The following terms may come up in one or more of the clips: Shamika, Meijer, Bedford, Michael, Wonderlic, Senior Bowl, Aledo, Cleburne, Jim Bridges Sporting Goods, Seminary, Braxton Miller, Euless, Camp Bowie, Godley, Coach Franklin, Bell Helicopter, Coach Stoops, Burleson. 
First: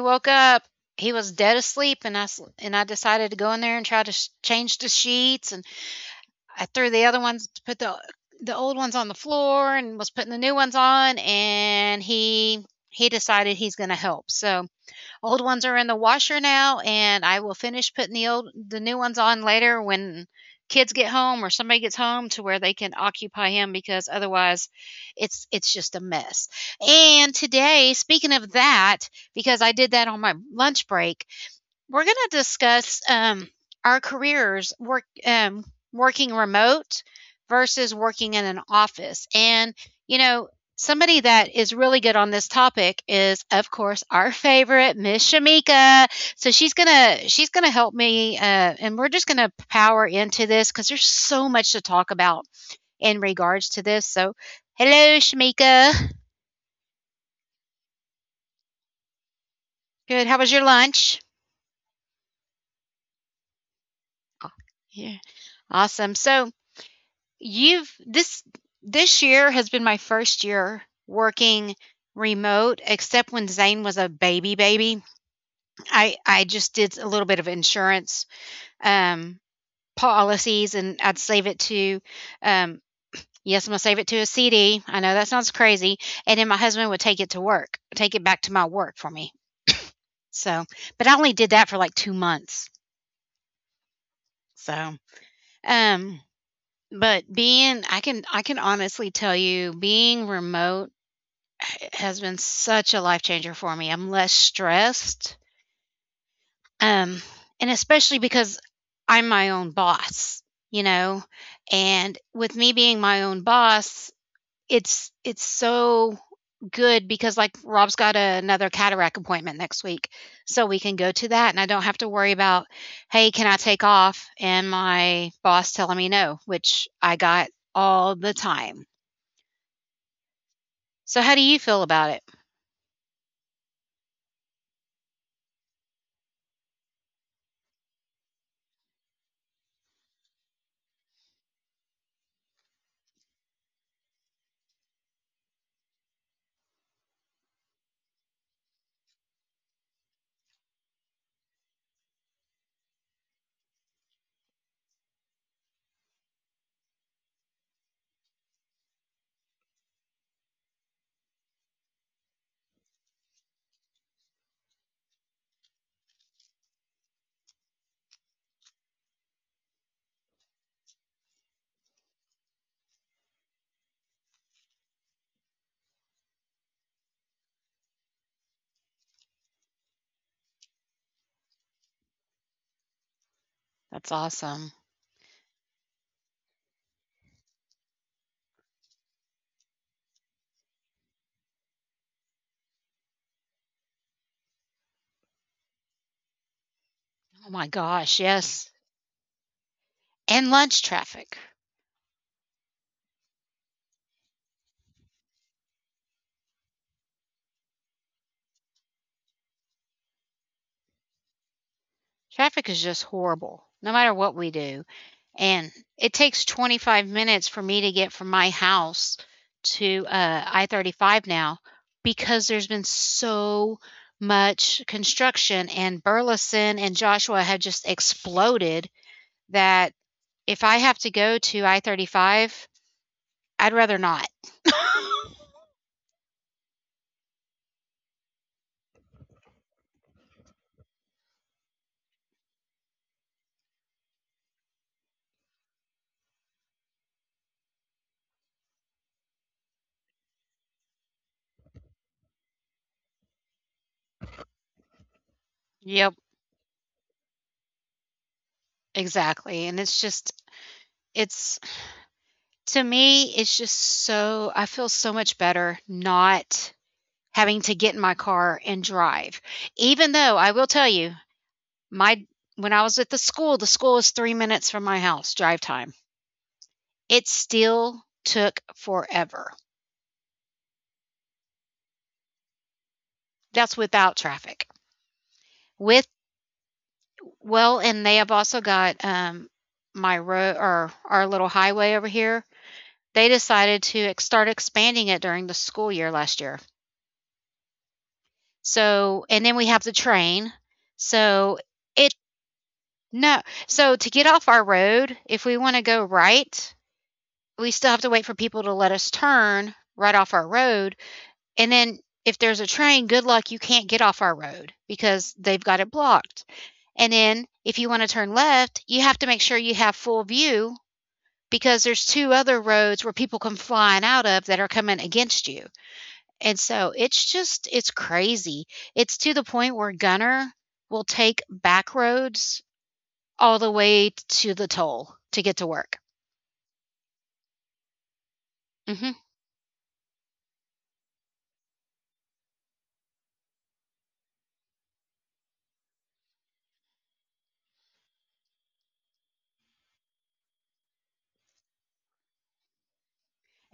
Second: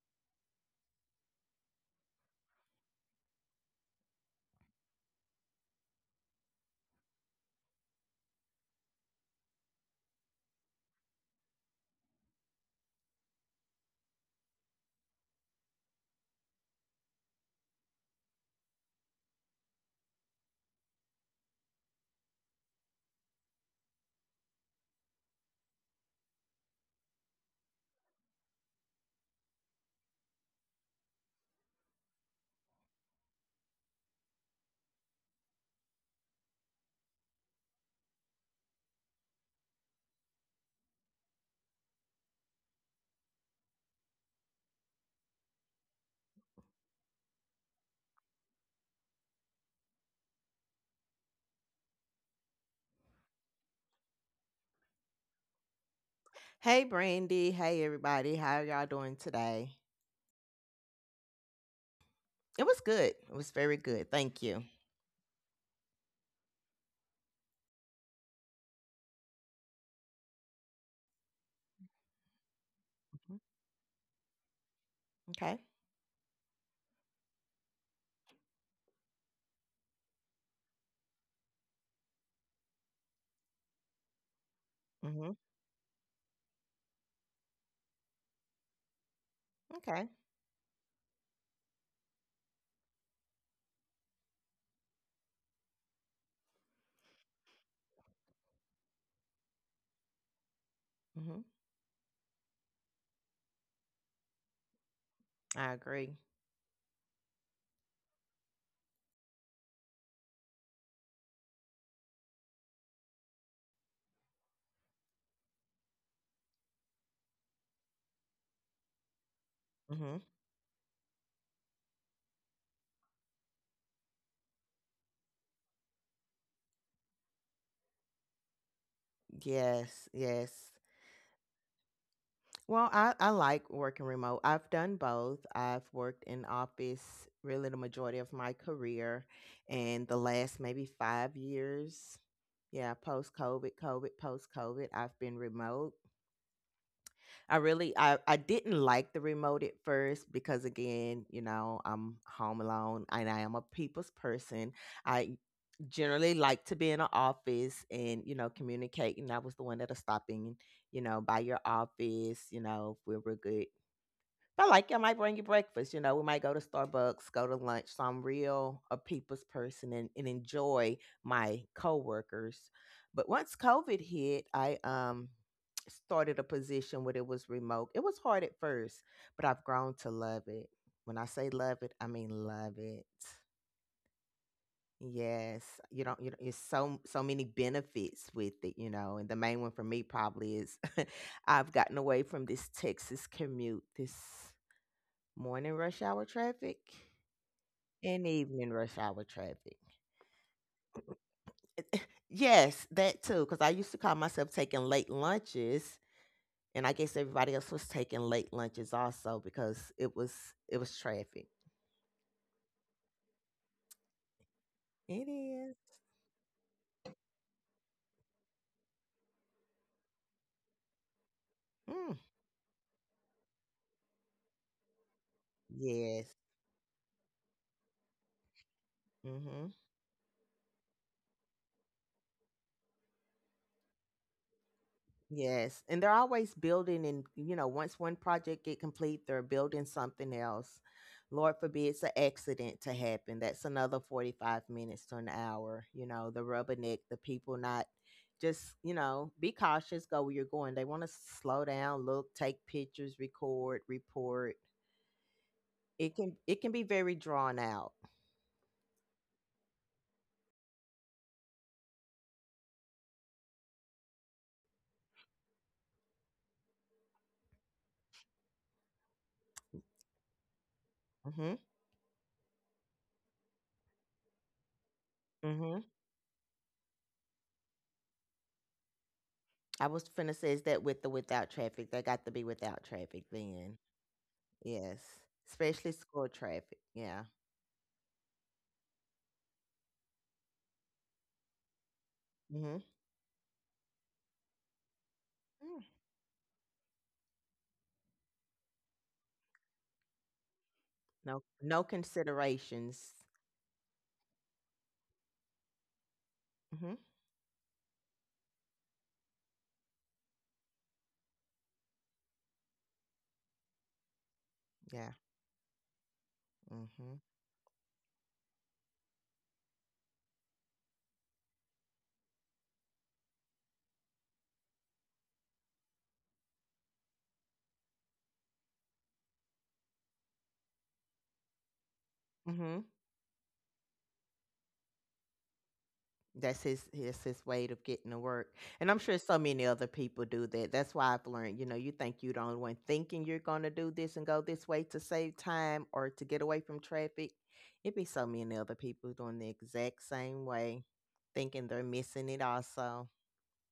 woke up. He was dead asleep, and I decided to go in there and try to change the sheets. And I threw the other ones, put the old ones on the floor and was putting the new ones on. And he decided he's going to help. So old ones are in the washer now, and I will finish putting the old the new ones on later when kids get home or somebody gets home to where they can occupy him because otherwise it's just a mess. And today, speaking of that, because I did that on my lunch break, we're going to discuss our careers work working remote versus working in an office. And you know, somebody that is really good on this topic is, of course, our favorite Miss Shamika. So she's gonna help me, and we're just gonna power into this because there's so much to talk about in regards to this. So, hello, Shamika. Hey, Brandy. Hey, everybody. How are y'all doing today? Good. How was your lunch? It was good. It was very good. Thank Oh, you. yeah. Awesome. So You've this this year has been my first year working remote except Mhm. when Zane was a baby. Okay. I just did a little bit of insurance um policies and I'd save it to um yes, I'm going to save it to a CD. I know that Hmm. sounds crazy. And then my husband would take it to work, take it back to my work for me. Okay. So, but I only did that for like 2 months. So, um but being I can honestly tell you being remote Hmm. h has been such a life changer for me. I'm less stressed, I agree. um, and especially because I'm my own boss, you know? And with me being my own boss, it's so good because, like, Rob's got another cataract appointment next week, Hmm. so we can go to that, and I don't have to worry about, "Hey, can I take off?" and my boss telling me no, which I got all the time. Yes. Yes. So how do you feel about it? Well, I like working remote. I've done both. I've worked in office really the majority of my career and the last maybe 5 years. Yeah, post COVID, I've been remote. I really I didn't like the remote at first because again, you know, I'm home alone and I am a people's person. I generally like to be in an office and you know communicate, and I was the one that'll stop in, you know, by your office, you know, if we were good. I might bring you breakfast. You know, we might go to Starbucks, go to lunch. So I'm real a people's person, and enjoy my coworkers. But once COVID hit, I started a position where it was remote. It was hard at first, but I've grown to love it. When I say love it, I mean love it. That's awesome. Yes, you don't. You know, it's so many benefits with it. And the main one for me probably is I've gotten away from this Texas commute. This morning rush hour traffic Oh my gosh, and yes. evening rush hour traffic. And lunch traffic. Yes, that too, because I used to call myself taking late lunches, and I guess everybody else was taking late lunches also because it was traffic. Traffic is just horrible, no matter what we do. It And is. it takes 25 minutes for me to get from my house to I 35 now Mm. because there's been so much construction, and Yes. Burleson and Joshua have just exploded Hmm. that if I have to go to I 35, I'd rather not. Yes, and they're always building, and you know, once one project get complete, they're building something else. Lord forbids an accident to happen. That's another 45 minutes to an hour, you know, the rubberneck, the people not just, you know, be cautious, go where you're going. They want to slow down, look, take pictures, record, report. Yep, It can be very drawn out. exactly. And it's just, it's To me, it's just so I feel so much better not having to get in my car and drive. Even though I will tell you, Mhm. my when I was at the school is 3 minutes from my house drive Mhm. time. It still took forever. I was finna say, is that without traffic? They got to be without traffic That's then. without traffic. Yes, especially With school traffic. Yeah. well, and they have also got, my road or our little highway over here, Mhm. they decided to ex start expanding it during the Mm. school year last year. So and then we have the train. No, So no it considerations. no. So to get off our road, if we want to go right, Mhm. we still have to wait for people to let us turn right off our road. And then if there's a train, good luck, you can't get off our road Yeah. because they've got it blocked. And Mhm. then if you want to turn left, you have to make sure you have full view because there's two other roads where people come flying out of that are coming against you. And so it's crazy. It's to the point where Gunner will take back roads Mhm. all the way to the toll to get to work. That's his. That's his way of getting to work. And I'm Mhm. sure so many other people do that. That's why I've learned. You know, you think you're the only one thinking you're gonna do this and go this way to save time or to get away from traffic. It be so many other people doing the exact same way, thinking they're missing it also.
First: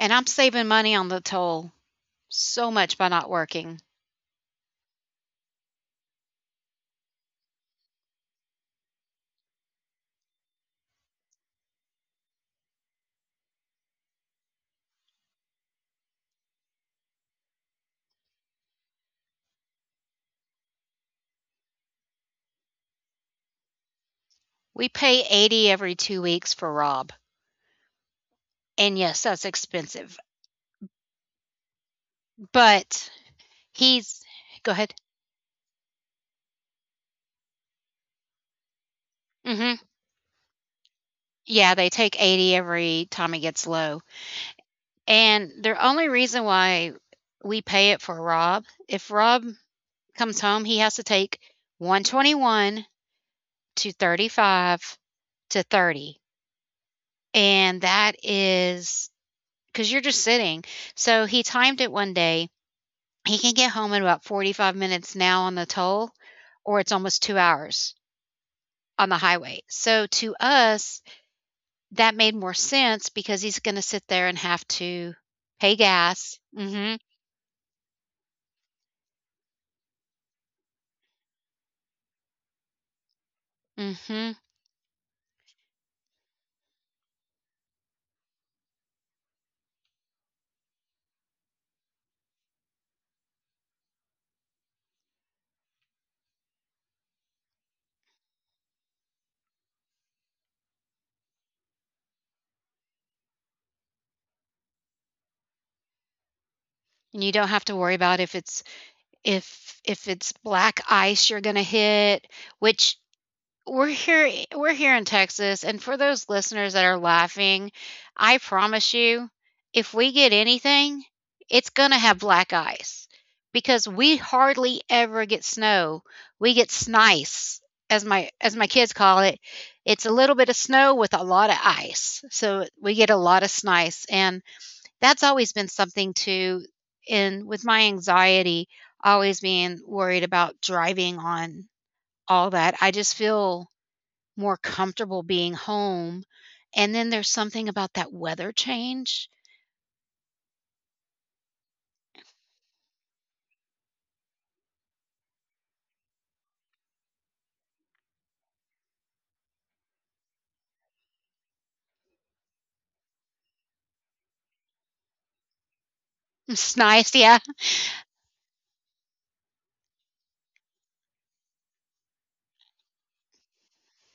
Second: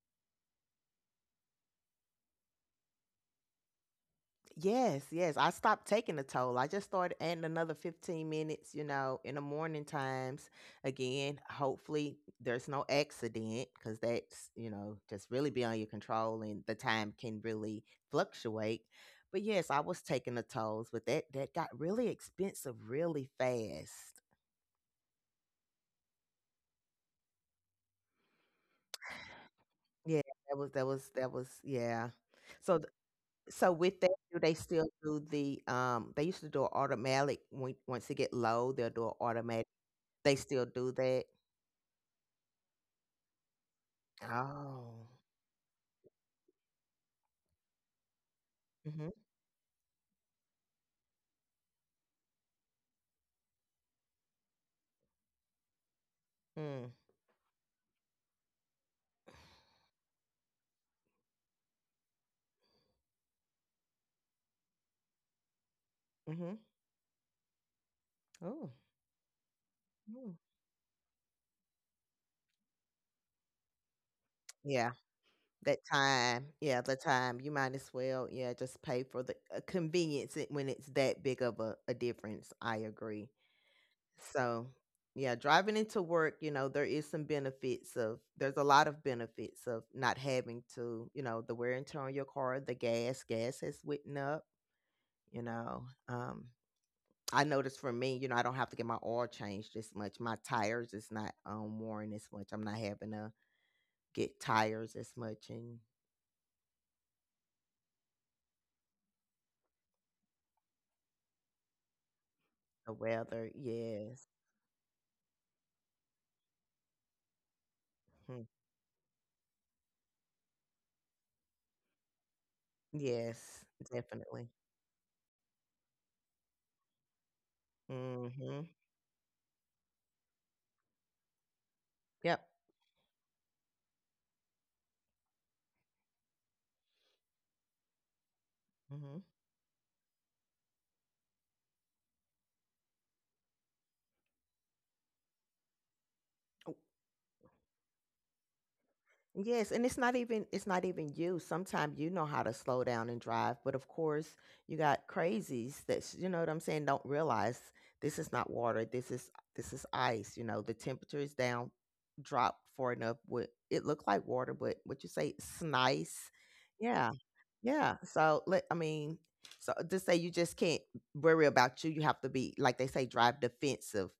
And I'm saving money on the toll so much by not working. Yes, yes. I stopped taking the toll. I just started adding another 15 minutes, in the morning times. Again, hopefully there's no accident because that's just really beyond your control, and the time can really fluctuate. But yes, I was taking the tolls, but that got really expensive really fast. We pay 80 every 2 weeks for Rob. And yes, that's expensive. Yeah, that was yeah. So th- But so with that, he's do they Go still ahead. do they used to do an automatic when once it get low, they'll do an automatic. Mhm. They still do that? Yeah, they take 80 every time it gets low. Oh. And the only reason why we pay it for Rob, if Mhm. Rob comes home, he has to take 121 to 35 to 30. Mm. And that is because you're just sitting. So he timed it one day. He can get home in about 45 minutes now on the toll, Mhm. or it's almost 2 hours Oh. on the highway. So to Mm. us, that made more sense because he's going to sit there and have Yeah, to pay that gas. time. Yeah, Hmm the time. You might as well, yeah, just pay for the convenience when it's that big of a difference. I agree. hmm And So, yeah, driving into work, there's a lot of benefits of not having to, the wear and tear on your car, gas has went up, you know. Um, I noticed for me, I don't have to get my oil changed as much. My tires is not worn as much. I'm not having to get tires as much, and you don't have to worry about if it's black ice you're going to hit, the which weather. we're Yes. here we're here in Texas, and for those listeners that are laughing, I Mhm. promise you, if we get anything, it's gonna have black ice Yes, because we definitely. hardly ever get snow. We get snice, as my Mhm. kids call it. It's a little bit of snow with a lot of ice, Yep. so we get a lot of snice, and that's always been something too in with my anxiety, Mhm. always being worried about driving on all that, I just feel more comfortable being home. And then there's something about that weather change. Yes, and it's not even you. Sometimes you know how to slow down and drive, but of course you got crazies that you know what I'm saying don't realize this is not water. This is ice. You know the temperature is down, drop far enough. What it looked like water, but what you say it's nice. It's Yeah, nice, yeah. yeah. So let I mean, so just say you just can't worry about you. You have to be like they say, drive defensive,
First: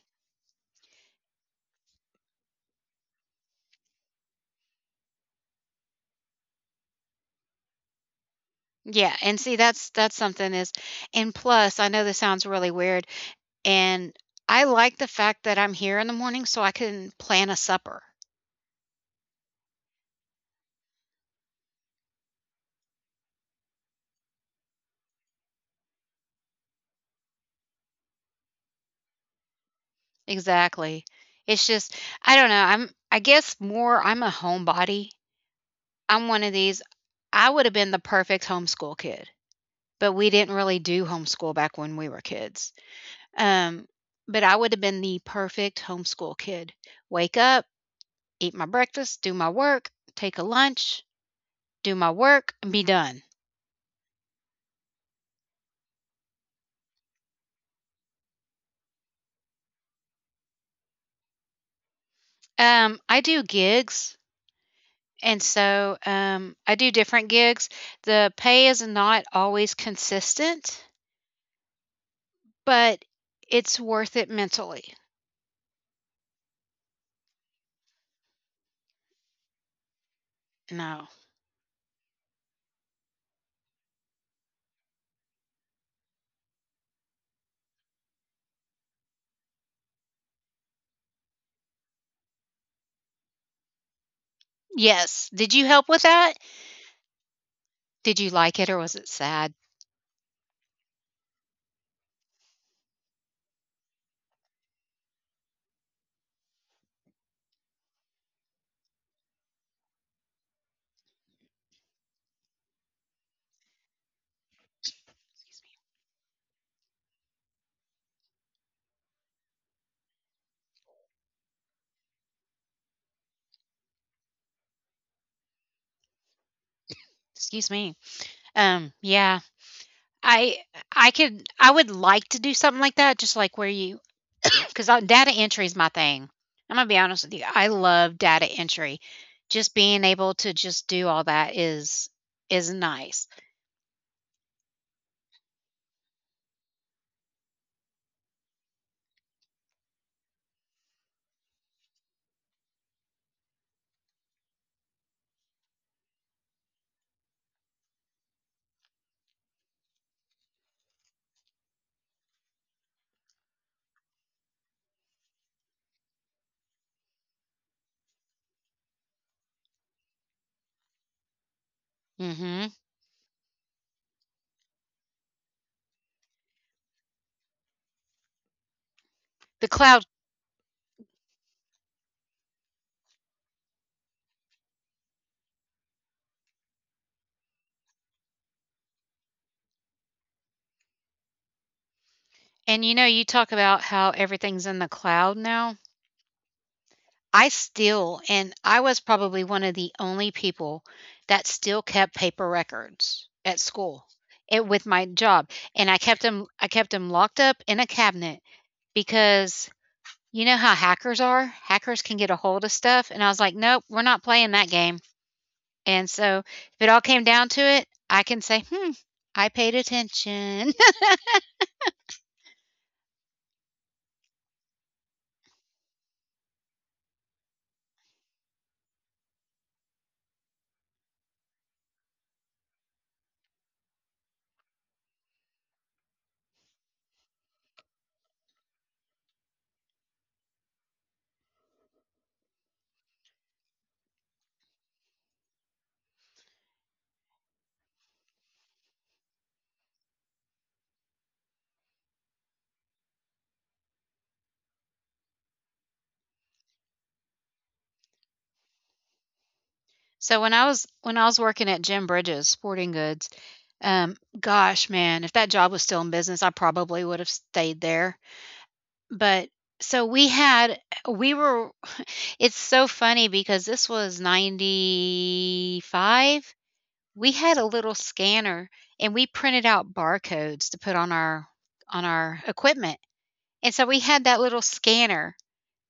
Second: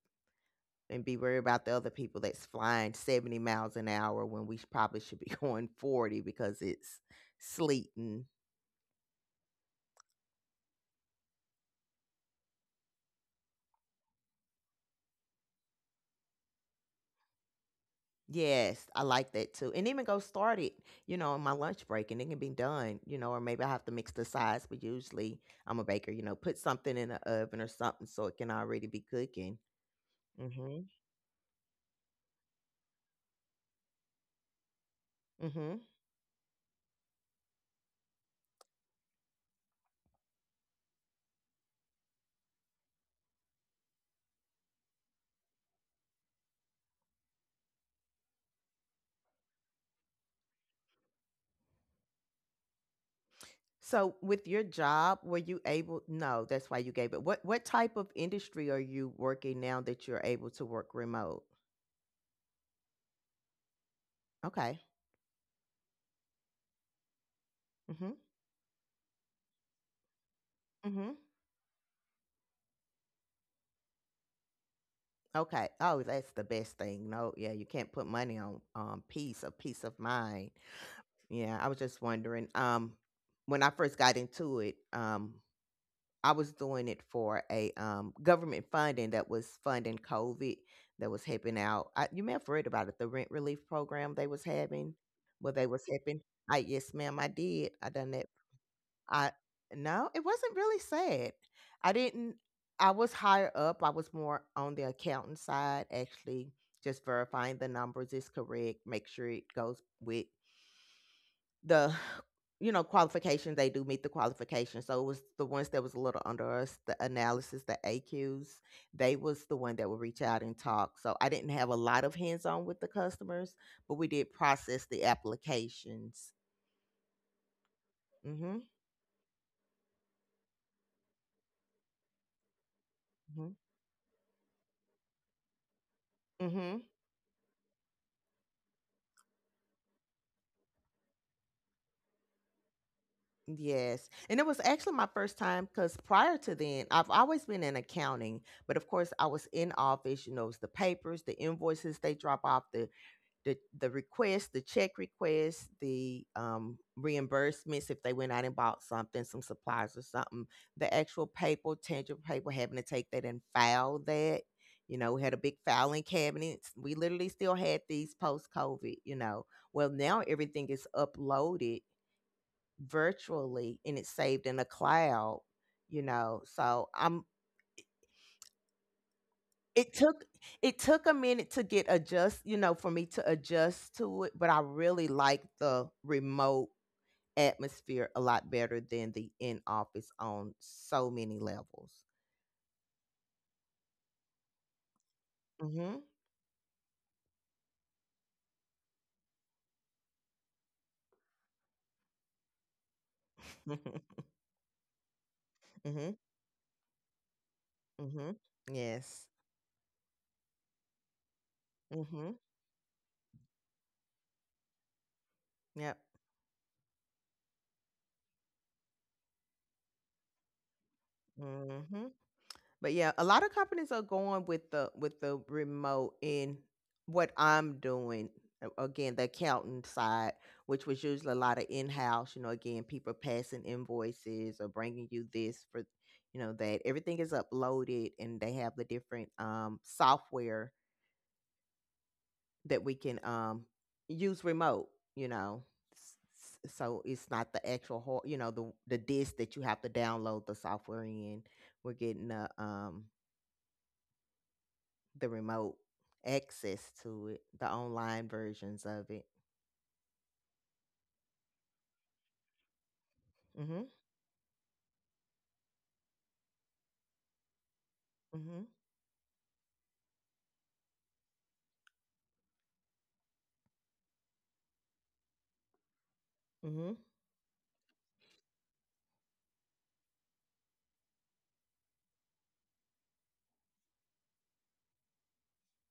and be worried about the other people that's flying 70 miles an hour when we probably should be going 40 because it's sleeting. Yeah, and see that's something is and plus, I know this sounds really weird, and I like the fact that I'm here in the morning so I can plan a supper. Yes, I like that too. And even go start it, in my lunch break, and it can be done, or maybe I have to mix the sides, but usually I'm a baker, put something in the oven or something so it can already be cooking. Mhm. Exactly. It's just I don't know, I'm I guess more I'm a homebody. Mhm. I'm one of these I would have been the perfect homeschool kid, but we didn't really do homeschool back when we were kids. Um, but I would have been the perfect homeschool kid. Wake up, eat my breakfast, do my work, take a lunch, do my work, and be done. So with your job, were you able. No, that's why you gave it. What type of industry are you working now that you're able to work remote? I do gigs, Okay. and so I do different gigs. Mm-hmm. The pay is not always consistent, Hmm. but it's worth it mentally. Okay. Oh, that's the best thing. No, yeah, you can't put money on peace or peace of mind. No. Yeah, I was just wondering. When I first got into it, I was doing it for a government funding that was funding COVID that was helping out. I, you may have heard about it, the rent relief program they was having, Yes. where Did you they was help with helping. that? I, yes, ma'am, I did. I done Did that. you like it or was it I sad? no, it wasn't really sad. I didn't I was higher up. I was more on the accountant side actually, just verifying the numbers is correct, make sure it goes with the qualifications, they do meet the qualifications. So it was the ones that was a little under us, the analysis, the aqs, they was the one that would reach out and talk. So I didn't have a lot of hands-on with the customers, but we did process the applications. Excuse me. Mm-hmm. Yeah. I I would like to do something like that, just Mm-hmm. like where you because data entry is my thing. Mm-hmm. I'm gonna be honest with you. I love data entry. Just being able to just do all that is nice. Yes. And it was actually my first time because prior to then, I've always been in accounting, but of course I was in office, you know, it's the papers, the invoices they drop off, the requests, the check requests, the reimbursements if they went out and bought something, some supplies or something, the actual paper, tangible paper, having to take that and file that. You know, we had a big filing cabinet. We literally still had these post COVID, you know. Well, now everything is uploaded Hmm virtually, and it's saved in a cloud. So I'm The it cloud, took it took a minute to get adjust, for me to adjust to it, but I really like the remote atmosphere a lot better than the in office on so many levels. and you know, you talk about how everything's in the cloud now. Mhm. I still, and I was probably one of the only people that still kept paper records at Mhm. school. It with my job, and I Mhm. kept them. I kept them locked up in a Mhm. cabinet Yes. because you know how hackers are? Hackers can Mhm. get a hold of stuff, and I was like, "Nope, we're not playing that game." Yep. And so, if it all came down to it, I can say, "Hmm, I paid attention." Mhm. But yeah, a lot of companies are going with the remote in what I'm doing. Again, the accounting side, which was usually a lot of in-house, again, people passing invoices or bringing you this for, that everything is uploaded, and they have the different software that we can use remote, you know. So it's not the actual, the disk that you have to download the software in. We're getting a the remote access to it, the online versions of it. So when I was working at Jim Bridges Sporting Goods, Mhm. Gosh, man, if that job was still in business, I probably would have stayed there. Mhm. But so we had, we were, it's so funny because this was 95. Mhm. We had a little scanner and we printed out barcodes to put on our equipment. And so we had that little scanner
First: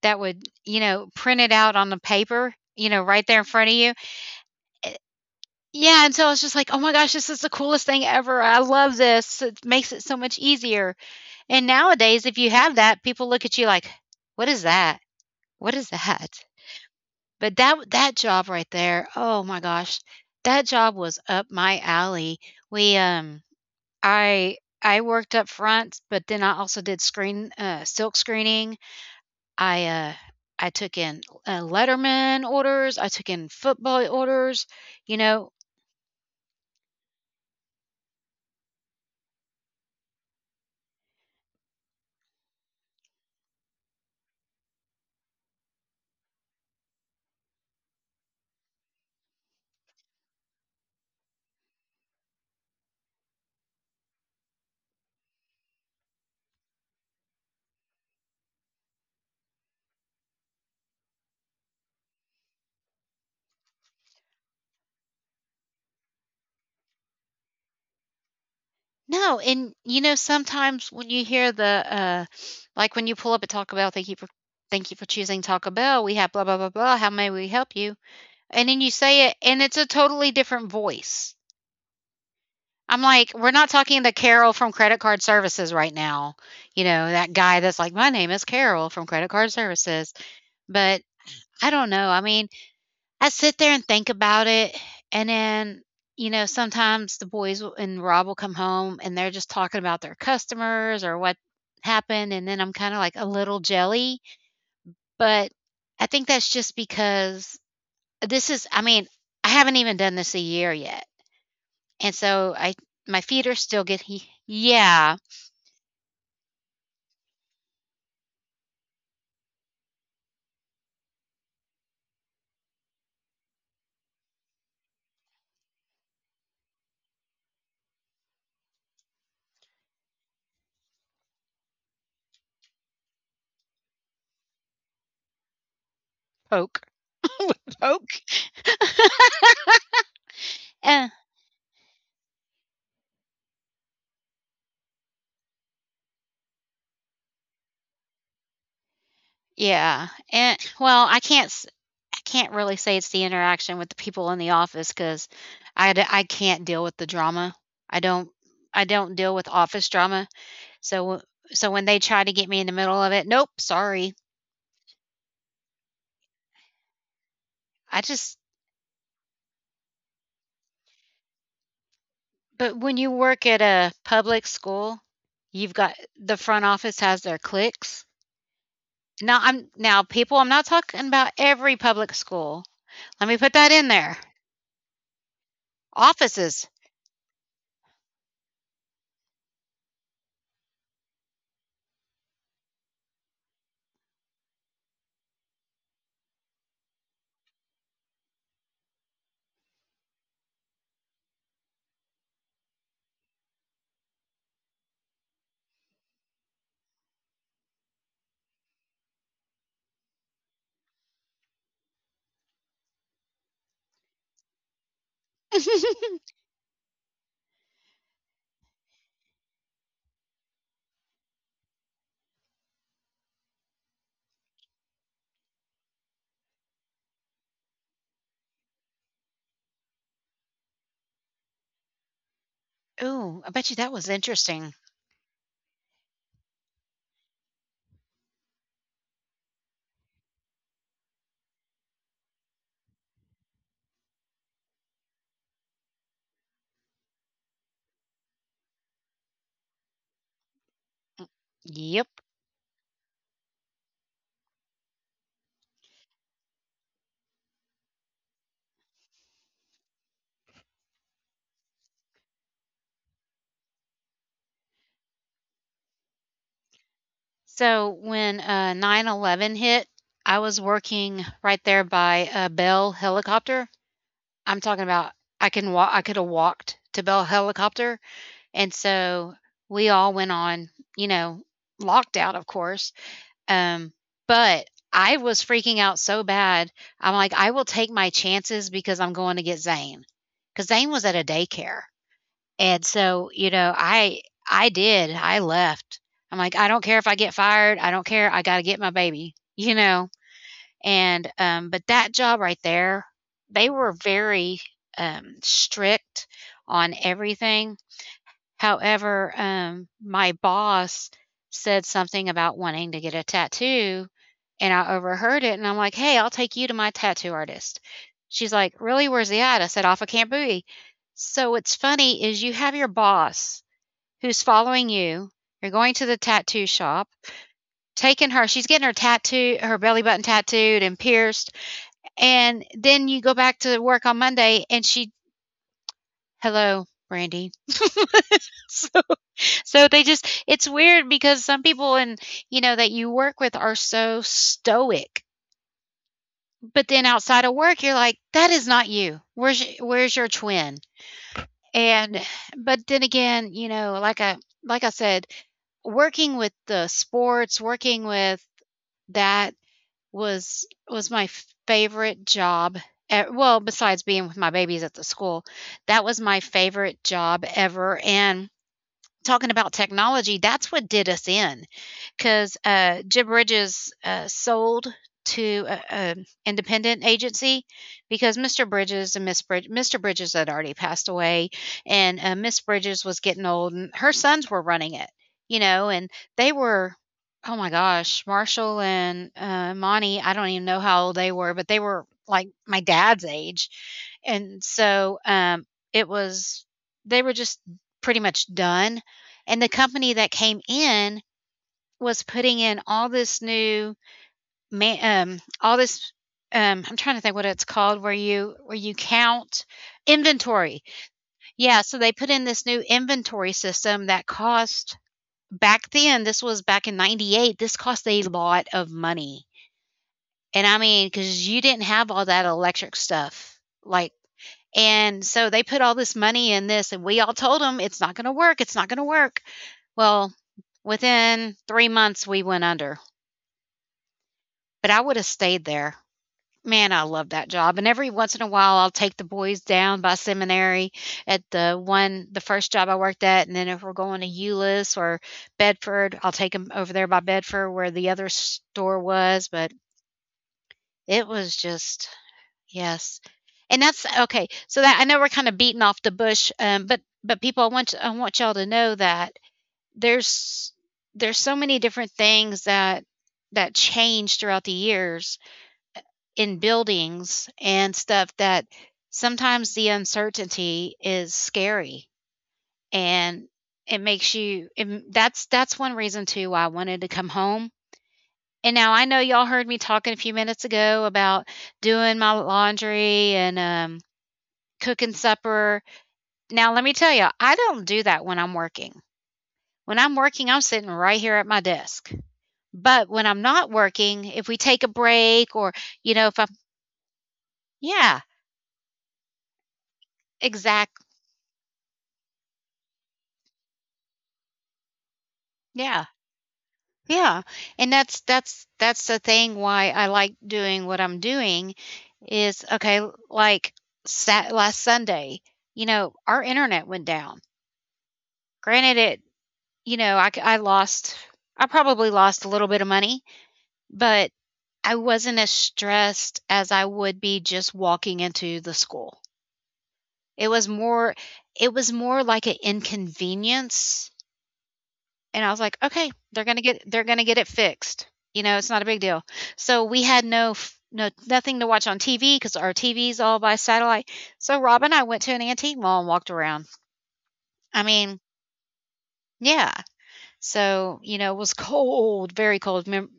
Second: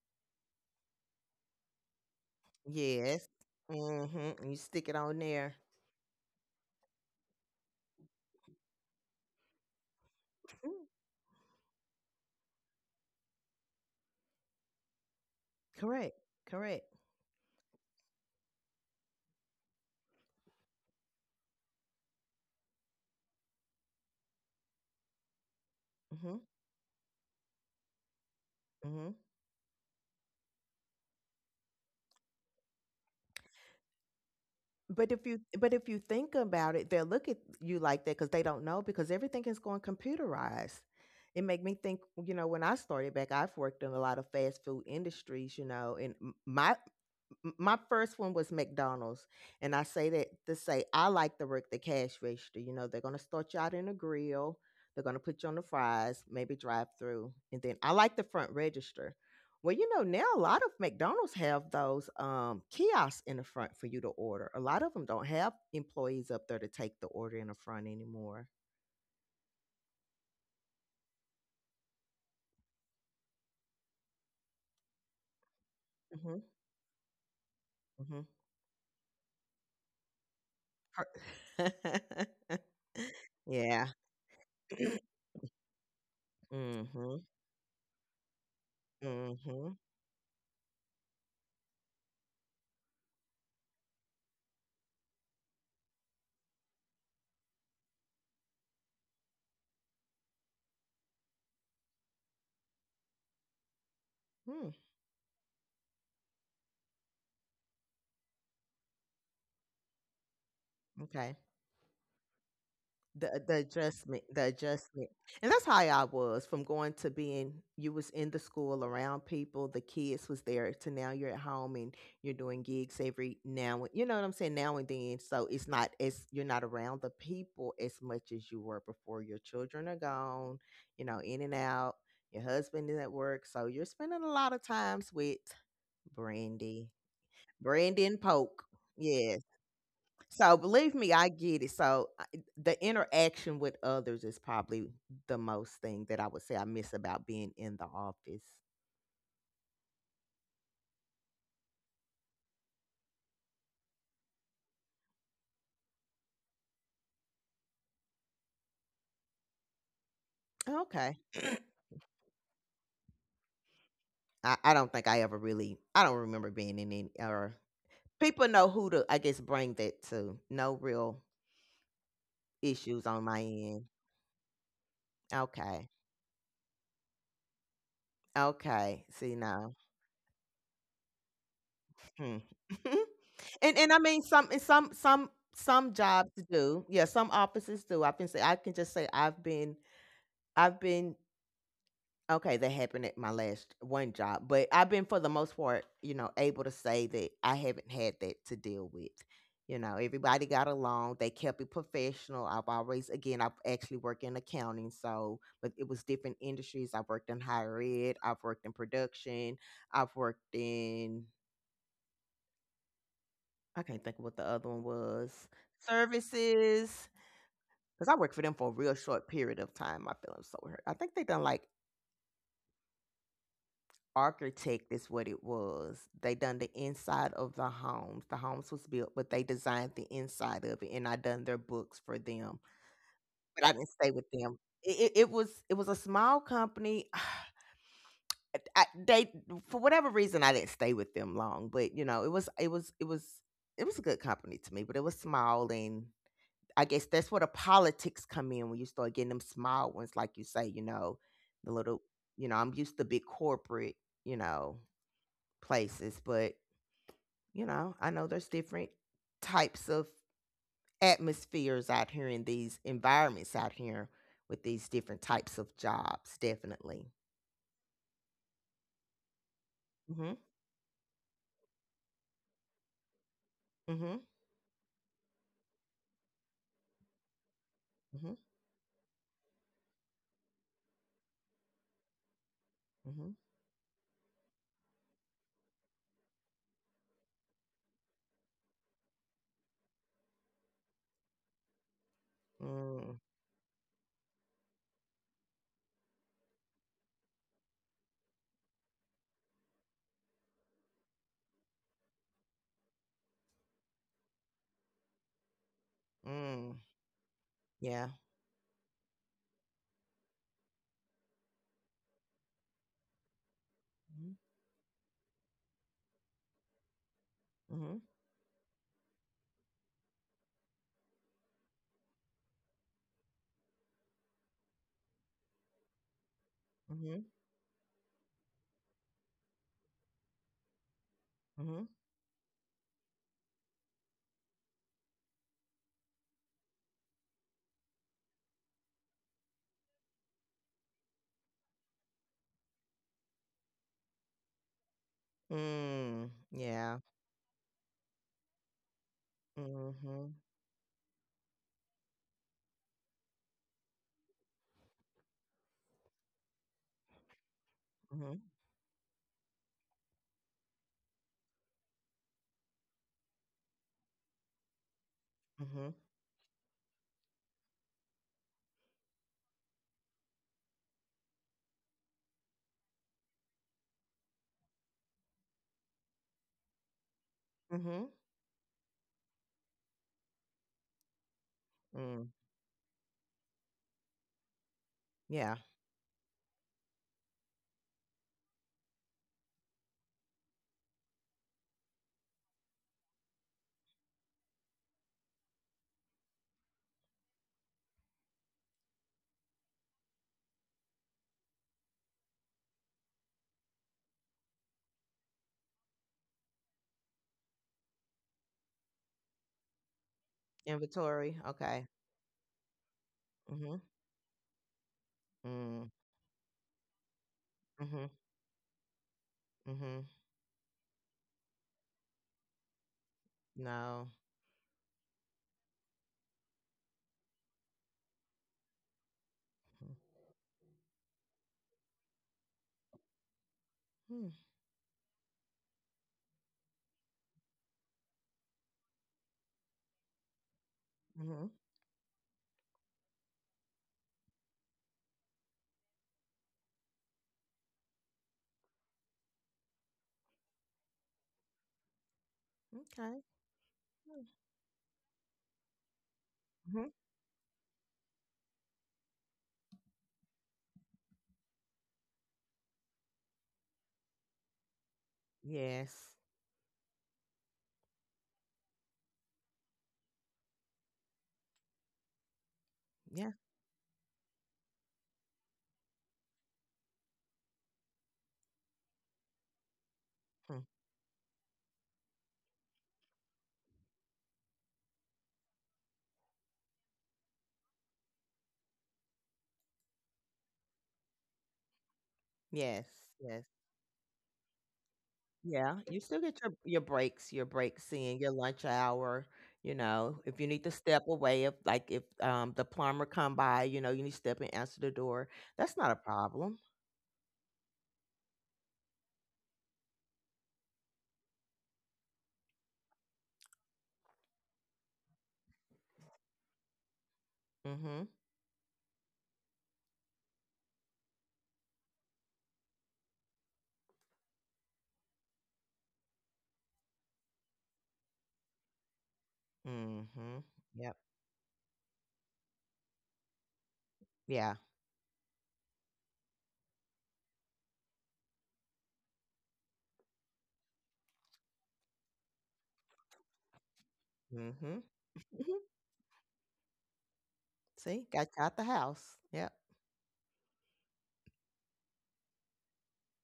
that would, you know, print it out on the paper, you know, right Yes. there in front of you. Mhm. You stick Eh, it on there. yeah, and so I was just like, "Oh my gosh, this is the coolest thing ever. I love this. It makes it so much Mm. easier." And nowadays if you have that, people look at you like, "What is that? What is Correct. that?" Correct. But that job right there, oh my gosh, that job was up my alley. We, um I worked up front, but Mhm. then I also did screen silk screening. Mhm. I uh, I took in Letterman orders. I took in football orders. But You if you know, but if you think about it, they'll look at you like that because they don't know because everything is going computerized. It make me think, when I started back, I've worked in a lot of fast food industries, and my first one was McDonald's, and I say that to say I like to work the cash register. You know, they're gonna start you out in a grill, they're gonna put you on the fries, maybe drive through, and then I like the front register, well, now a lot of McDonald's have those kiosks in the front for you to order. A lot of them don't have employees up there to take the order in the front anymore. no, and you know sometimes when you hear the like when you pull up at Taco Bell, thank you for choosing Taco Bell. We have Hmm. blah blah blah blah. How may we help you? Hmm. And then you say it, and it's a totally different voice. I'm like, we're not Yeah. talking the Carol from Credit Card Services right now. You know, Hmm. that guy that's like, my name is Carol from Credit Card Hmm. Services. But I don't know. I mean, I sit there and think about it. And then, you know, sometimes the boys will- and Rob will come home and they're just talking about their customers or what happened. And then I'm kind of like a little jelly. Hmm. But I think that's just because this is, I mean, I haven't even done this a year yet. Okay. And so I, my the feet are the still getting, adjustment the adjustment yeah, And that's how I was. From going to being you was in the school around people, the kids was there, to now you're at home, and you're doing gigs every now and, you know what I'm saying, now and then. So it's not as you're not around the people as much as you were before. Your children are gone, you know, in and out. Your husband is at work, so you're spending a lot of times with Brandy. Poke. With Brandon and poke. Poke. So believe me, Eh, I get it. The interaction with others is probably the most thing that I would say I miss about being in the office. yeah. And well, I can't really say it's the interaction with the people in the office cuz I can't deal with the drama. I don't I don't deal with office drama. Okay. So when they try to get me in the middle of it, nope, sorry. I don't think I ever really, I don't remember being in any, or I just people know who to, I guess, bring that to. No real But when issues you on my work at end. a public school, you've Okay. got the front office has their cliques. Okay. See now. Now people, I'm not talking about every public Hmm. school. Let me put that and in and I there. mean some, and some jobs Offices. do. Yeah, some offices do. I can say, I can just say. I've been Okay, that happened at my last one job, but I've been, for the most part, you know, able to say that I haven't had that to deal with. You know, everybody got along. They kept it professional. I've always, again, I've actually worked in accounting, so, but it was different industries. I've worked in higher ed. I've worked in production. I've worked in, I can't think of what the other one was, services. Because I worked for them for a real short period of time. I feel I'm so hurt. I think they done, like, architect is what it was. They done the inside of the homes. The homes was built, but they designed the inside of it, and I done their books for them. Oh, I But bet I you didn't that was stay with them. interesting. It was a small company. I, they for whatever reason I didn't stay with them long, but you know it was a good company to me, but it was small. And I guess that's where the politics come in when you start getting them small ones, like you say, you know, the little, Yep. you know, I'm used to big corporate, you know, places. But you know, I know there's different types of atmospheres out here, in these environments out here, with these different types of jobs, definitely. So when 9/11 hit, I Mhm. was working right there by Bell Helicopter. Mhm. I'm talking about I can walk. I could have walked to Bell Helicopter, Mhm. and so we all went on, you know, locked out, of course. Mhm. Um, but I was freaking out so bad. I'm like, I will take my chances because I'm going to get Zane, because Zane was at a daycare. And Mm. so, I did, I left. I'm like, "I don't care if I get fired, I don't care, I gotta get my baby," you know? And, but that job right there, they were very, strict Mm. on everything. Yeah. However, my boss said something about wanting to get a tattoo, Mhm. and I overheard it, and I'm like, "Hey, I'll take you to my tattoo artist." Mhm. She's like, "Really? Where's he at?" I said, "Off of Camp Bowie." So what's funny is you have your boss who's following you. You're going to the tattoo shop, Mhm. taking her. She's getting her tattoo, her belly button tattooed and pierced, Mhm. and then you go back to work on Monday, and she, "Hello, Brandy." So So they just it's weird because some people and you know that you work with are so stoic. Mm. But Yeah. then outside of work, you're like, that is not you. Where's your Mhm. twin? And But then again, like I said, working with the sports, working Mhm. with that was my favorite job. Well, besides being with my babies at the school, Mhm. that was my favorite job ever. And talking about technology, that's what did us in because Jim Bridges sold to an independent agency Mhm. because Mr. Bridges and Mr. Bridges had already passed away, and Mm. Miss Bridges was getting old, and her sons were running it, Yeah. you know, and they were. Oh my gosh, Marshall and Monty, I don't even know how old they were, but they were like my dad's age. And so it was, they were just pretty much done. And the company that came in was putting in all this I'm trying to think what it's called where you count inventory. Inventory. Yeah, Okay. so they put in this new inventory Mhm. system that cost Mm. back then, this was back in 98, this cost Mhm. a lot of money. Mhm. And I mean, because you didn't have all that electric stuff, No. like, and so they put all this money in this, and we all told them, "It's not gonna work, it's not gonna work." Well, within 3 months, we went under, Mhm. but I woulda stayed there. Man, I love that job, and every once in a while, I'll take the boys down by Seminary at Mhm. The first job I worked at, and then if we're going to Euless or Bedford, I'll take them over there by Bedford where the other store was, but it was just, yes. Okay. And that's Yeah. okay, so that I know we're kinda beating off the bush, but people, I want y'all to know that there's there's so many different things that change throughout the years Yes. in buildings and stuff that sometimes the uncertainty is scary, Yeah. and it makes you it, that's one reason too why I wanted to come home. And now I know y'all heard me talking a few Mm. minutes ago about doing my laundry and cooking supper. Now let me tell you, I don't do that when I'm working. When I'm working, I'm sitting right here at my desk. Yes. But when Yes. I'm not working, if we take a break, or Yeah. You still get if I'm, your breaks, your breaks in yeah, your lunch hour. You know, if you need to step exact away, if, like, if the plumber come by, you know, you need to step and answer the door. That's not a yeah. problem. Yeah, and that's the thing why I like doing what I'm doing is, okay, like, sat last Sunday, you know, our internet went down. Mm-hmm. Granted it, you know, I c- I lost I probably lost a little bit of money, but I wasn't as stressed as I would be just walking into the school. Mm-hmm. It was Yep. more it was more like an inconvenience. Yeah. And I was like, "Okay, they're gonna get it fixed. You know, it's not a big deal." So we had no f no nothing to watch on TV because our TV's all by satellite. So Mm-hmm. Rob and I went to an Mm-hmm. antique mall and walked around. I See, mean, got you out the house. Yep. yeah. So, it was cold, very cold. Mem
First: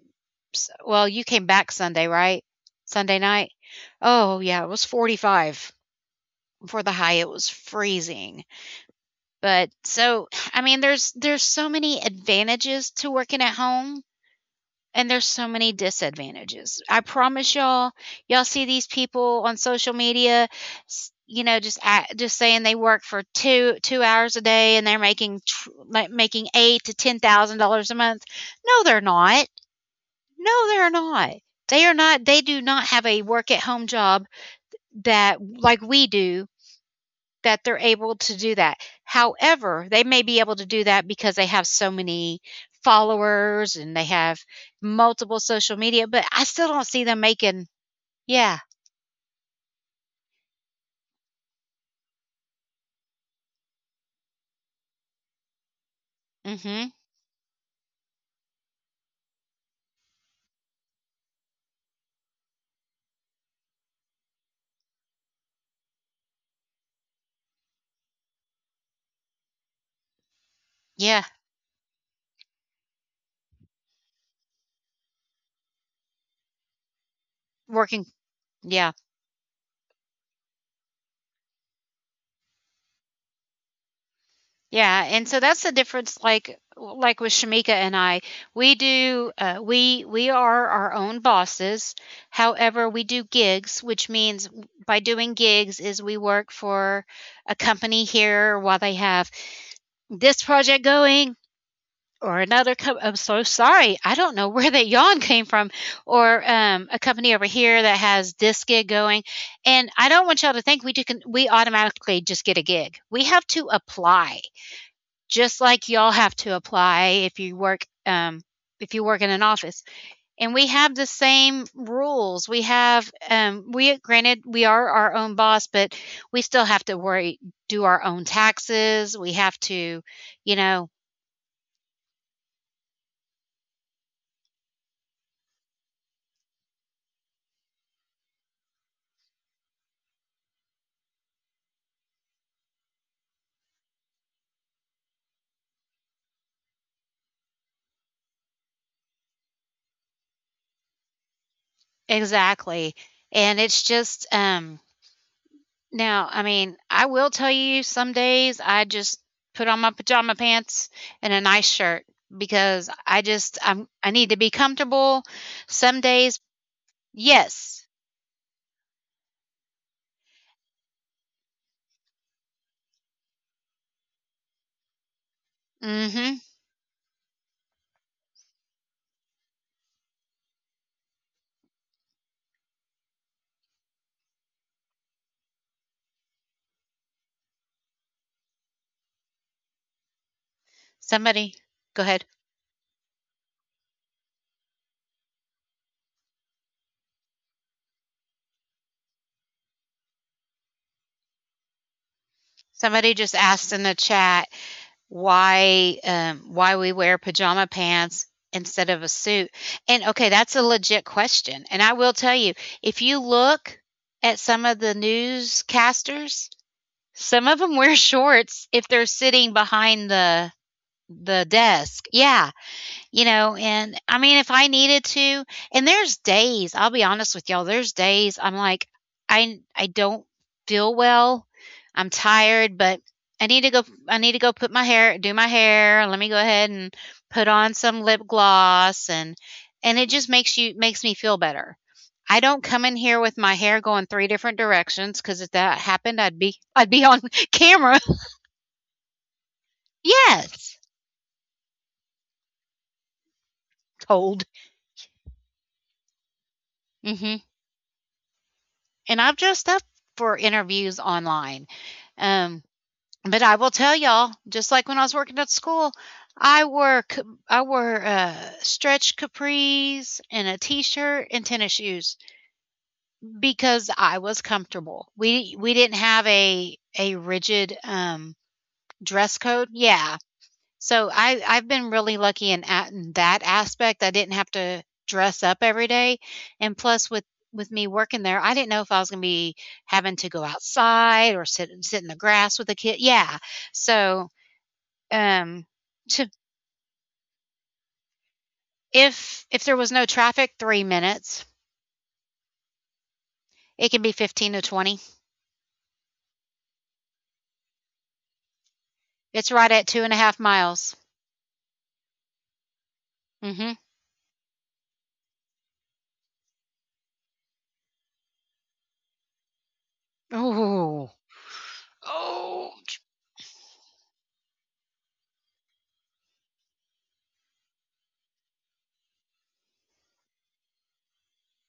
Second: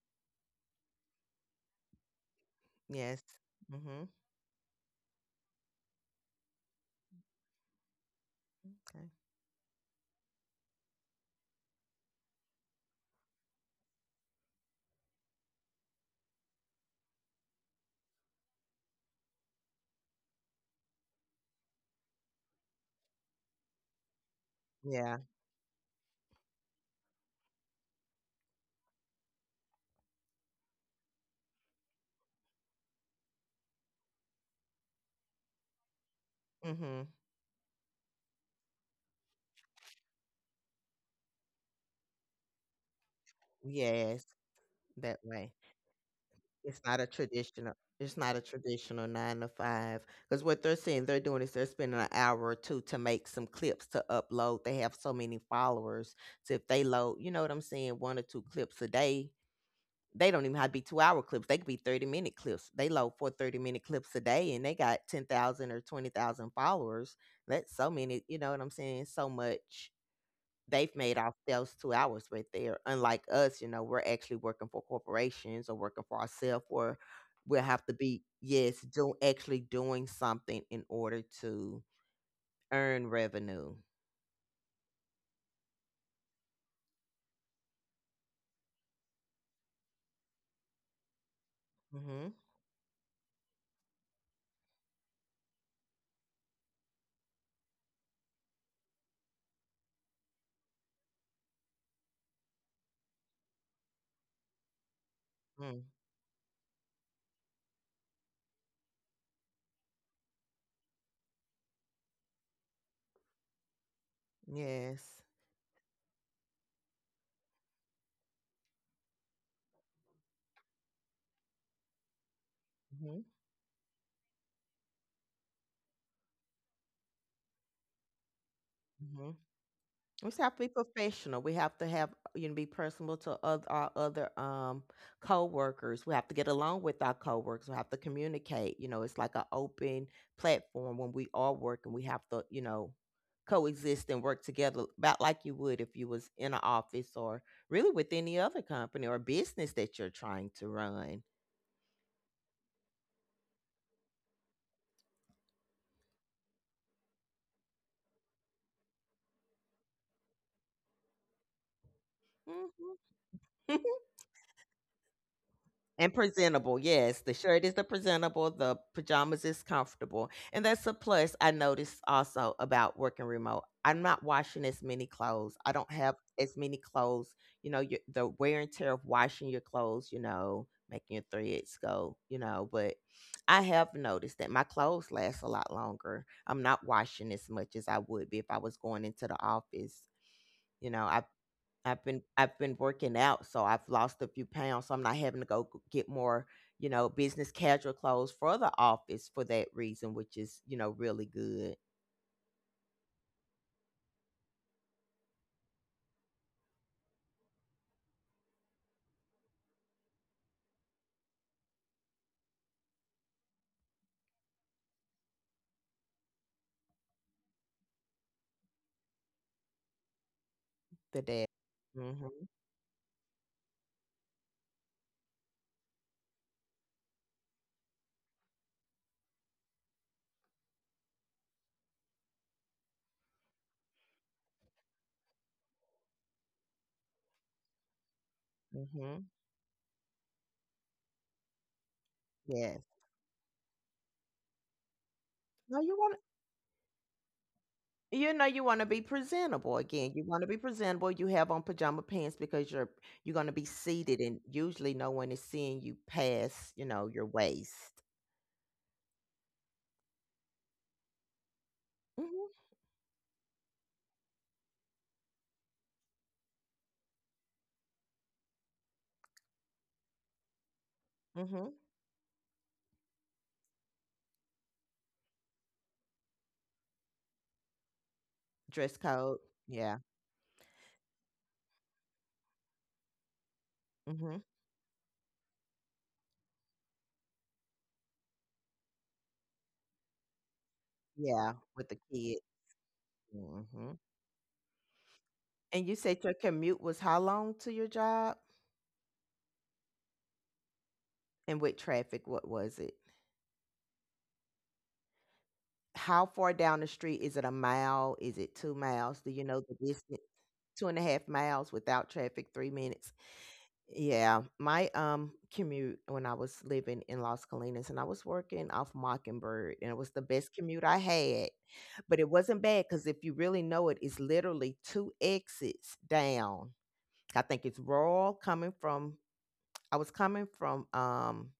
s Well, you came back Sunday, right? Sunday Yes. night? Mm-hmm. Oh, yeah, it was 45 for the high, it was freezing. Okay. But so, I mean, there's so many advantages to working at home, and there's so many disadvantages. I promise y'all, y'all see these people on social media, just saying they work for two hours a day and they're Yeah. making like making eight to ten thousand dollars a month. No, they're not. No, they're not. They are not. They do not have a work at home job that, like we do, Mm-hmm. that they're able to do that. However, they may be able to do that because they have so many followers and they Yes. have That multiple way. social media, but I still It's don't see not a them making, traditional, it's not a yeah. traditional nine to five, because what they're saying they're doing is they're spending an hour or two to make some clips to upload. They have so many followers, so if they Mhm. load, you know what I'm saying, one or two clips a day, they don't even have to be 2-hour clips. They could be 30-minute clips. They load four 30-minute clips a day, and they got 10,000 or 20,000 followers. That's so many. You know what I'm saying? So much they've made Yeah. ourselves 2 hours right there. Unlike us, you know, we're actually working for corporations or working for ourselves, or we'll have to Working, be, yes, yeah. do, actually doing something in order to earn revenue. Yeah, and so that's the difference, like with Shamika and I, we do we are our own bosses. Mm-hmm. However, we do gigs, which means by doing gigs is we work for a company here while they have this project going, or I'm so sorry. I don't know where that yawn came from. Mm. Or a company over here that has this gig going. And I don't want y'all to think we do. Can we automatically just get a gig? We have to apply Yes. just like y'all have to apply if you work in an office. And we have the same rules. We have Mm-hmm. We granted we are our own boss, but we still have to worry, do our own taxes. We Mm-hmm. have to, We just you have to be know, professional. We have to have, you know, be personable to other, our other, coworkers. We have to get along with our coworkers. We have to communicate. You know, it's like an open platform when we are working. We have to, coexist and work together, about like you would if you was in an office, or really with any other company or business that you're trying to run. exactly, and it's just, now, I mean, I will tell you, some days I just put on my pajama pants and a nice shirt because Mhm. I just I'm I need to be comfortable. Some And days, presentable, yes. The shirt is yes. the presentable, the pajamas is comfortable. And that's a plus I noticed also about working remote. I'm not washing as many clothes. I don't have Mhm. as many clothes. You know, your, the wear and tear of washing your clothes, you know, making your threads go, you know. But I have noticed that my clothes last a lot longer. I'm not washing as much as I would be if I was going into the office. You know, i Somebody, go I've ahead. been I've been working out, so I've lost a few pounds, so I'm not having to go get more, you know, business casual clothes for the office, for that reason, which is, you know, really good Somebody just asked in the chat why we wear pajama pants instead of a suit. And okay, that's a legit question. And I will tell you, if you look at some of the newscasters, some of them wear shorts if they're sitting behind the for the that. desk. Yeah, Mhm. And I mean, if I needed to and there's days, I'll be honest with y'all, there's days I'm like, I don't feel well. I'm tired, but I need to go I need to go put my hair do my hair. Let me go ahead and put on some lip gloss, and Mhm. and it just makes me feel better. I don't come Yes. in here with my hair going 3 different directions, because if that No, you happened, want I'd be on camera. you know you want to be presentable again. You want to be Yes. presentable. You have on pajama pants because you're going to be seated, Cold. and usually no one is seeing you past, you know, your Mhm. waist. And I've dressed up for interviews online. Mhm. Um, but I will tell y'all, just like when I was working at school, I wore c- I wore stretch capris and a t-shirt and tennis Mhm. shoes because I was comfortable. We didn't have a rigid Dress dress code. code. Yeah. Yeah, so I've been really lucky in that aspect, I didn't have Mhm. to dress up every day, and plus with me working there, I didn't know if I was gonna be having to go outside or Yeah. sit With sit the in the kid. grass with a kid, yeah. Mhm. So, um, And you to said your commute was how long to your job? If there was no traffic, 3 minutes. And with traffic, what was it? It can be 15 to 20. How far down the street? Is it a mile? Is it 2 miles? Do It's you know right the at two and a distance? half Two miles. and a half miles without traffic, 3 minutes. Mm. Yeah. My commute when I was living in Los Colinas and I was working off Mockingbird, and it was the Mhm. best commute I Ooh. had. But it wasn't Oh. bad because, if you really know it, it's literally two exits down. I think it's Royal, coming from, I was coming from um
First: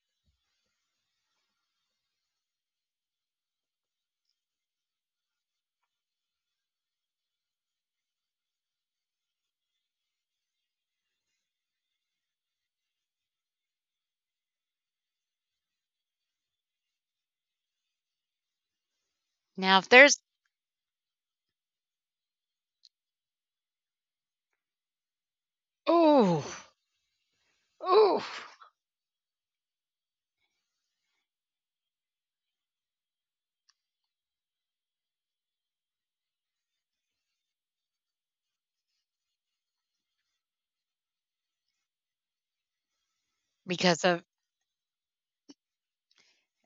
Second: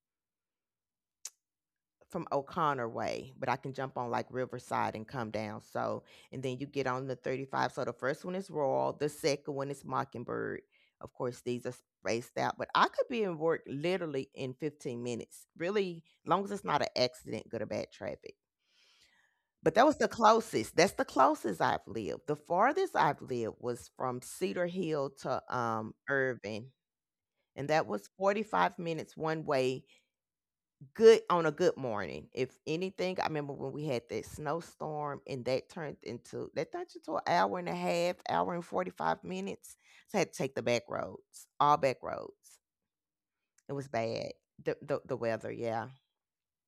from O'Connor way, but I can jump on like Riverside and come down. So, and then you get on the 35. So the first one is Royal, the second one is Mockingbird. Of course, these are spaced out, but I could be in work literally in 15 minutes, really, long as it's not an accident, good or bad traffic. But Now that if was the there's closest. That's the closest I've lived. The farthest I've lived was from Cedar Hill to Ooh, Irvin, and that was ooh. 45 minutes one way, good on a good morning. If anything, I remember when we had that snowstorm, and that turned into an hour and a half, hour and 45 minutes. So I had to take the back roads, all back roads. It was Because of bad. The weather, yeah.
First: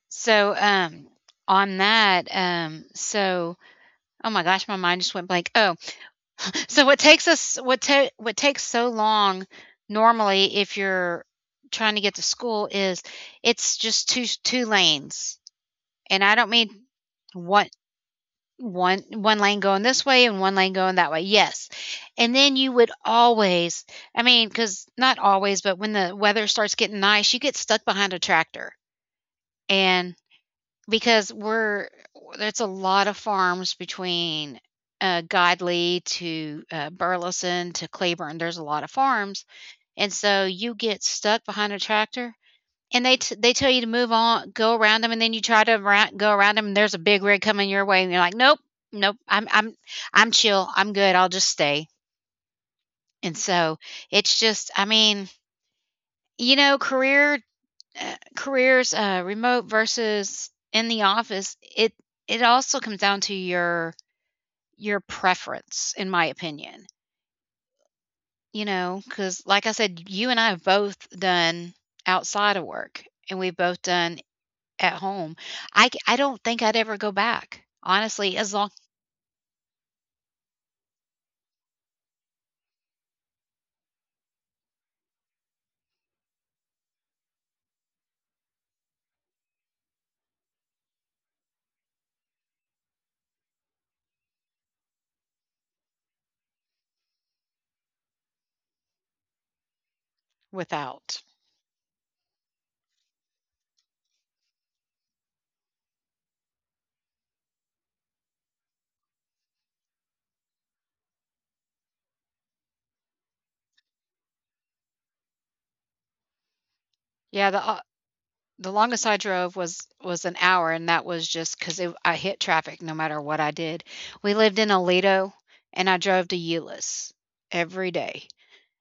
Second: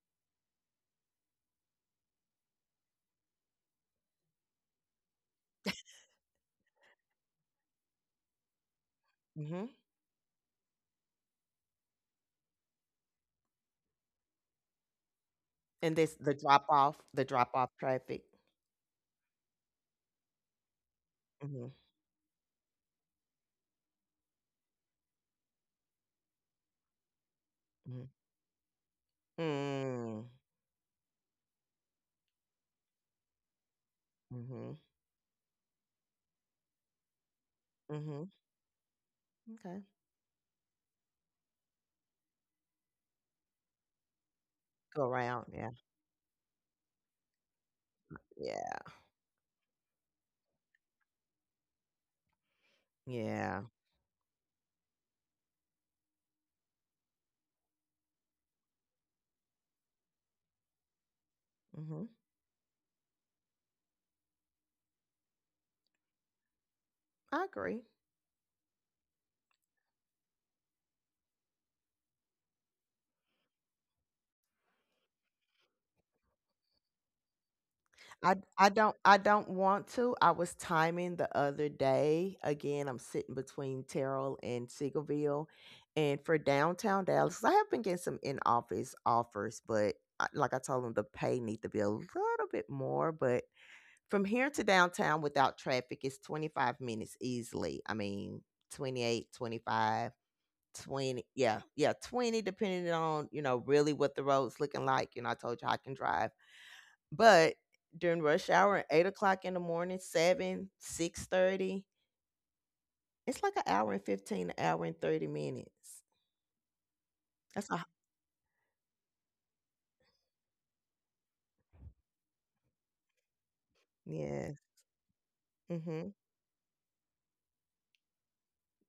So, on that, so, oh my gosh, my mind just went blank. Oh, so what takes us what ta- what takes so long, Hmm. normally, if you're trying to get to school, is, it's just two lanes. And this, And I don't mean the drop one off traffic. one lane going this way and one lane going that way. Hmm. Yes. And then you would always, I mean, cuz not always, but when the weather starts getting nice, you get stuck hmm behind a tractor. Mm. Because we're there's a lot of farms between, Hmm. Godley to, Burleson to Hmm. Cleburne, there's a lot of farms, Okay. and so you get stuck behind a tractor, and they tell you to move on, go around Go them, and then you around. try Yeah. to roun go around them. And there's a big rig coming your way, and you're like, "Nope, Yeah. nope, I'm chill, I'm good, I'll just stay." And Yeah. so, it's just, I mean, you know, career careers, remote versus in the office, it Hmm. it also comes down to your preference, in my opinion. I agree. You know, because like I said, you and I have both done outside of work, and we've both done at home. I don't think I'd ever go back, I honestly, I as long. don't I don't want to. I was timing the other day. Again, I'm sitting between Terrell and Siegelville. And for downtown Dallas, I have been getting some in office offers, but I, like I told them, the pay need to be a little bit more. But from here to downtown without traffic, it's 25 minutes easily. I mean, 28, 25, 20. Without. Yeah, yeah, 20, depending on, you know, really what the road's looking like. You know, I told you I can drive. But during rush hour, 8 o'clock in the morning, 7, 6:30, it's like an hour and 15, an hour and 30 minutes. Yeah, That's a, The longest I drove was an hour, and that was just because I hit traffic no matter what I did. We yeah. lived in Aledo, and I Mm-hmm. drove to Euless every day,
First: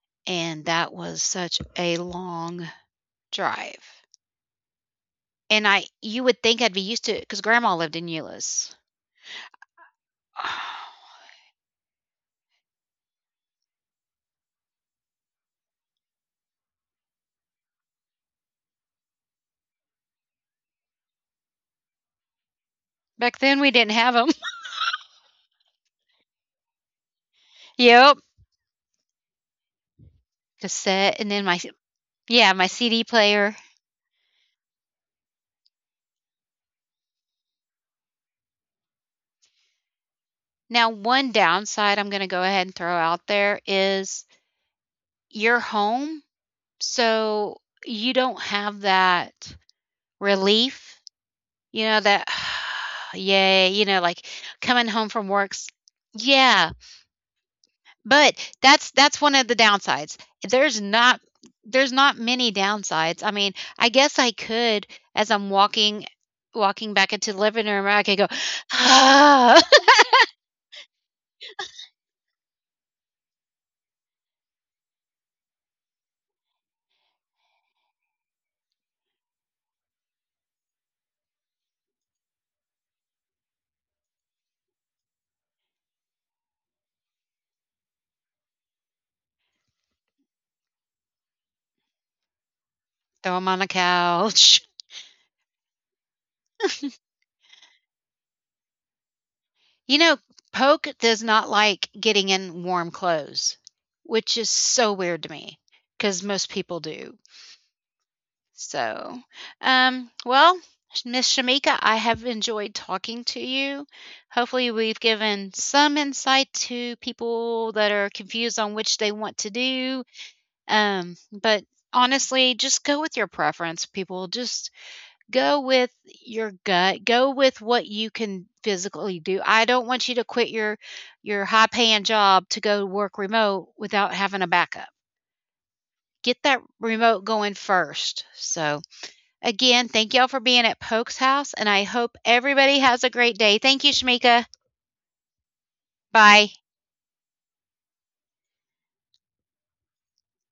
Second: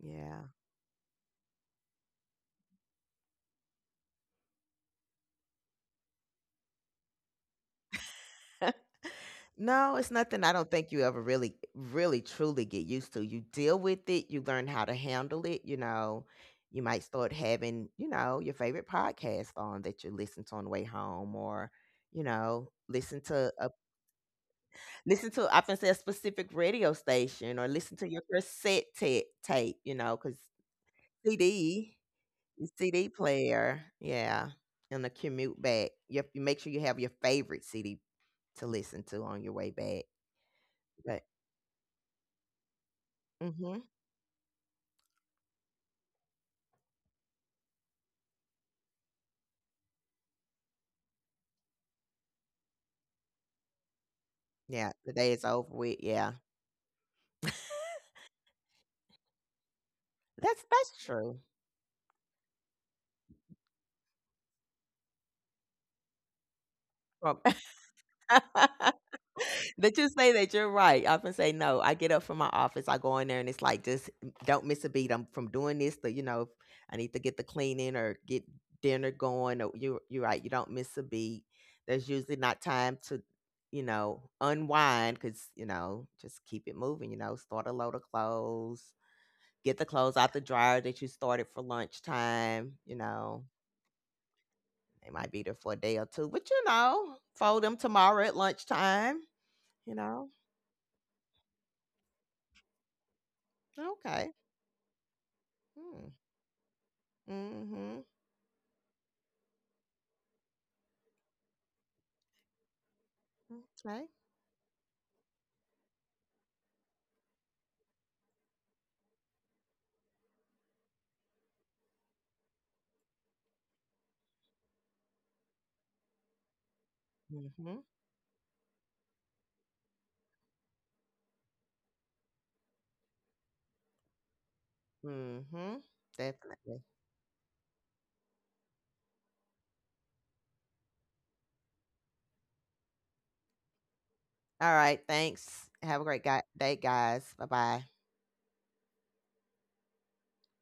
Yeah. and that was such a long drive, and I you would think I'd be used to it because grandma lived in Euless. No, it's nothing I don't think you ever really, really, truly get used to. You deal with it, you learn how to handle it. You know, you might start having, you know, your favorite podcast on that you listen to on the way home, or, you know, listen Back to then, a. we didn't have them. Listen to, I can say, a specific radio station, or listen to your Yep, cassette tape, you know, because cassette, and then my, CD, yeah, your my CD CD player. player, yeah, and the commute back. You, have, you make sure you have your favorite CD to listen to on your way back. Now, But one downside I'm gonna go ahead and throw out there hmm is your home. So, you don't have that relief, you know, that, "Yay," you know, like, coming yeah, home the from day is work's. over with. Yeah, Yeah, but that's one of the downsides. that's There's that's not true. there's not many downsides. I mean, I guess I could, as I'm walking back into the Well, living room, I could go, ah, that you say that you're right. I often say, no, I get up from my office, I go in there, and it's like, just don't miss a beat. I'm from doing this to, you know, I need to get the cleaning or get dinner going. Or you're right. You don't miss a beat. There's usually not time to, you know, unwind because, you know, just keep it moving, you know, start a load of clothes, get the clothes out the dryer that you started for lunchtime, you "Throw know, 'em on the couch." they might be there for a day or two, but you know, fold them tomorrow at lunchtime, you You know, know. Poke does not like getting in warm clothes, Okay. which is so weird to me Hmm. because most people do. Mhm. So, well, Miss Shamika, I have enjoyed talking to you. Okay. Hopefully, we've given some insight to people that are confused on which they want to do. But honestly, just go with your preference, people. Just Go with your gut. Go with Mhm. what you can physically do. I don't want you to quit your high-paying job to go work remote without having a backup. Mhm. Get that Definitely. remote going first. So, again, thank y'all for being at Polk's house, and I hope everybody has a great day. Thank you, Shamika. All right. Thanks. Have a great Bye. day, guys. Bye bye.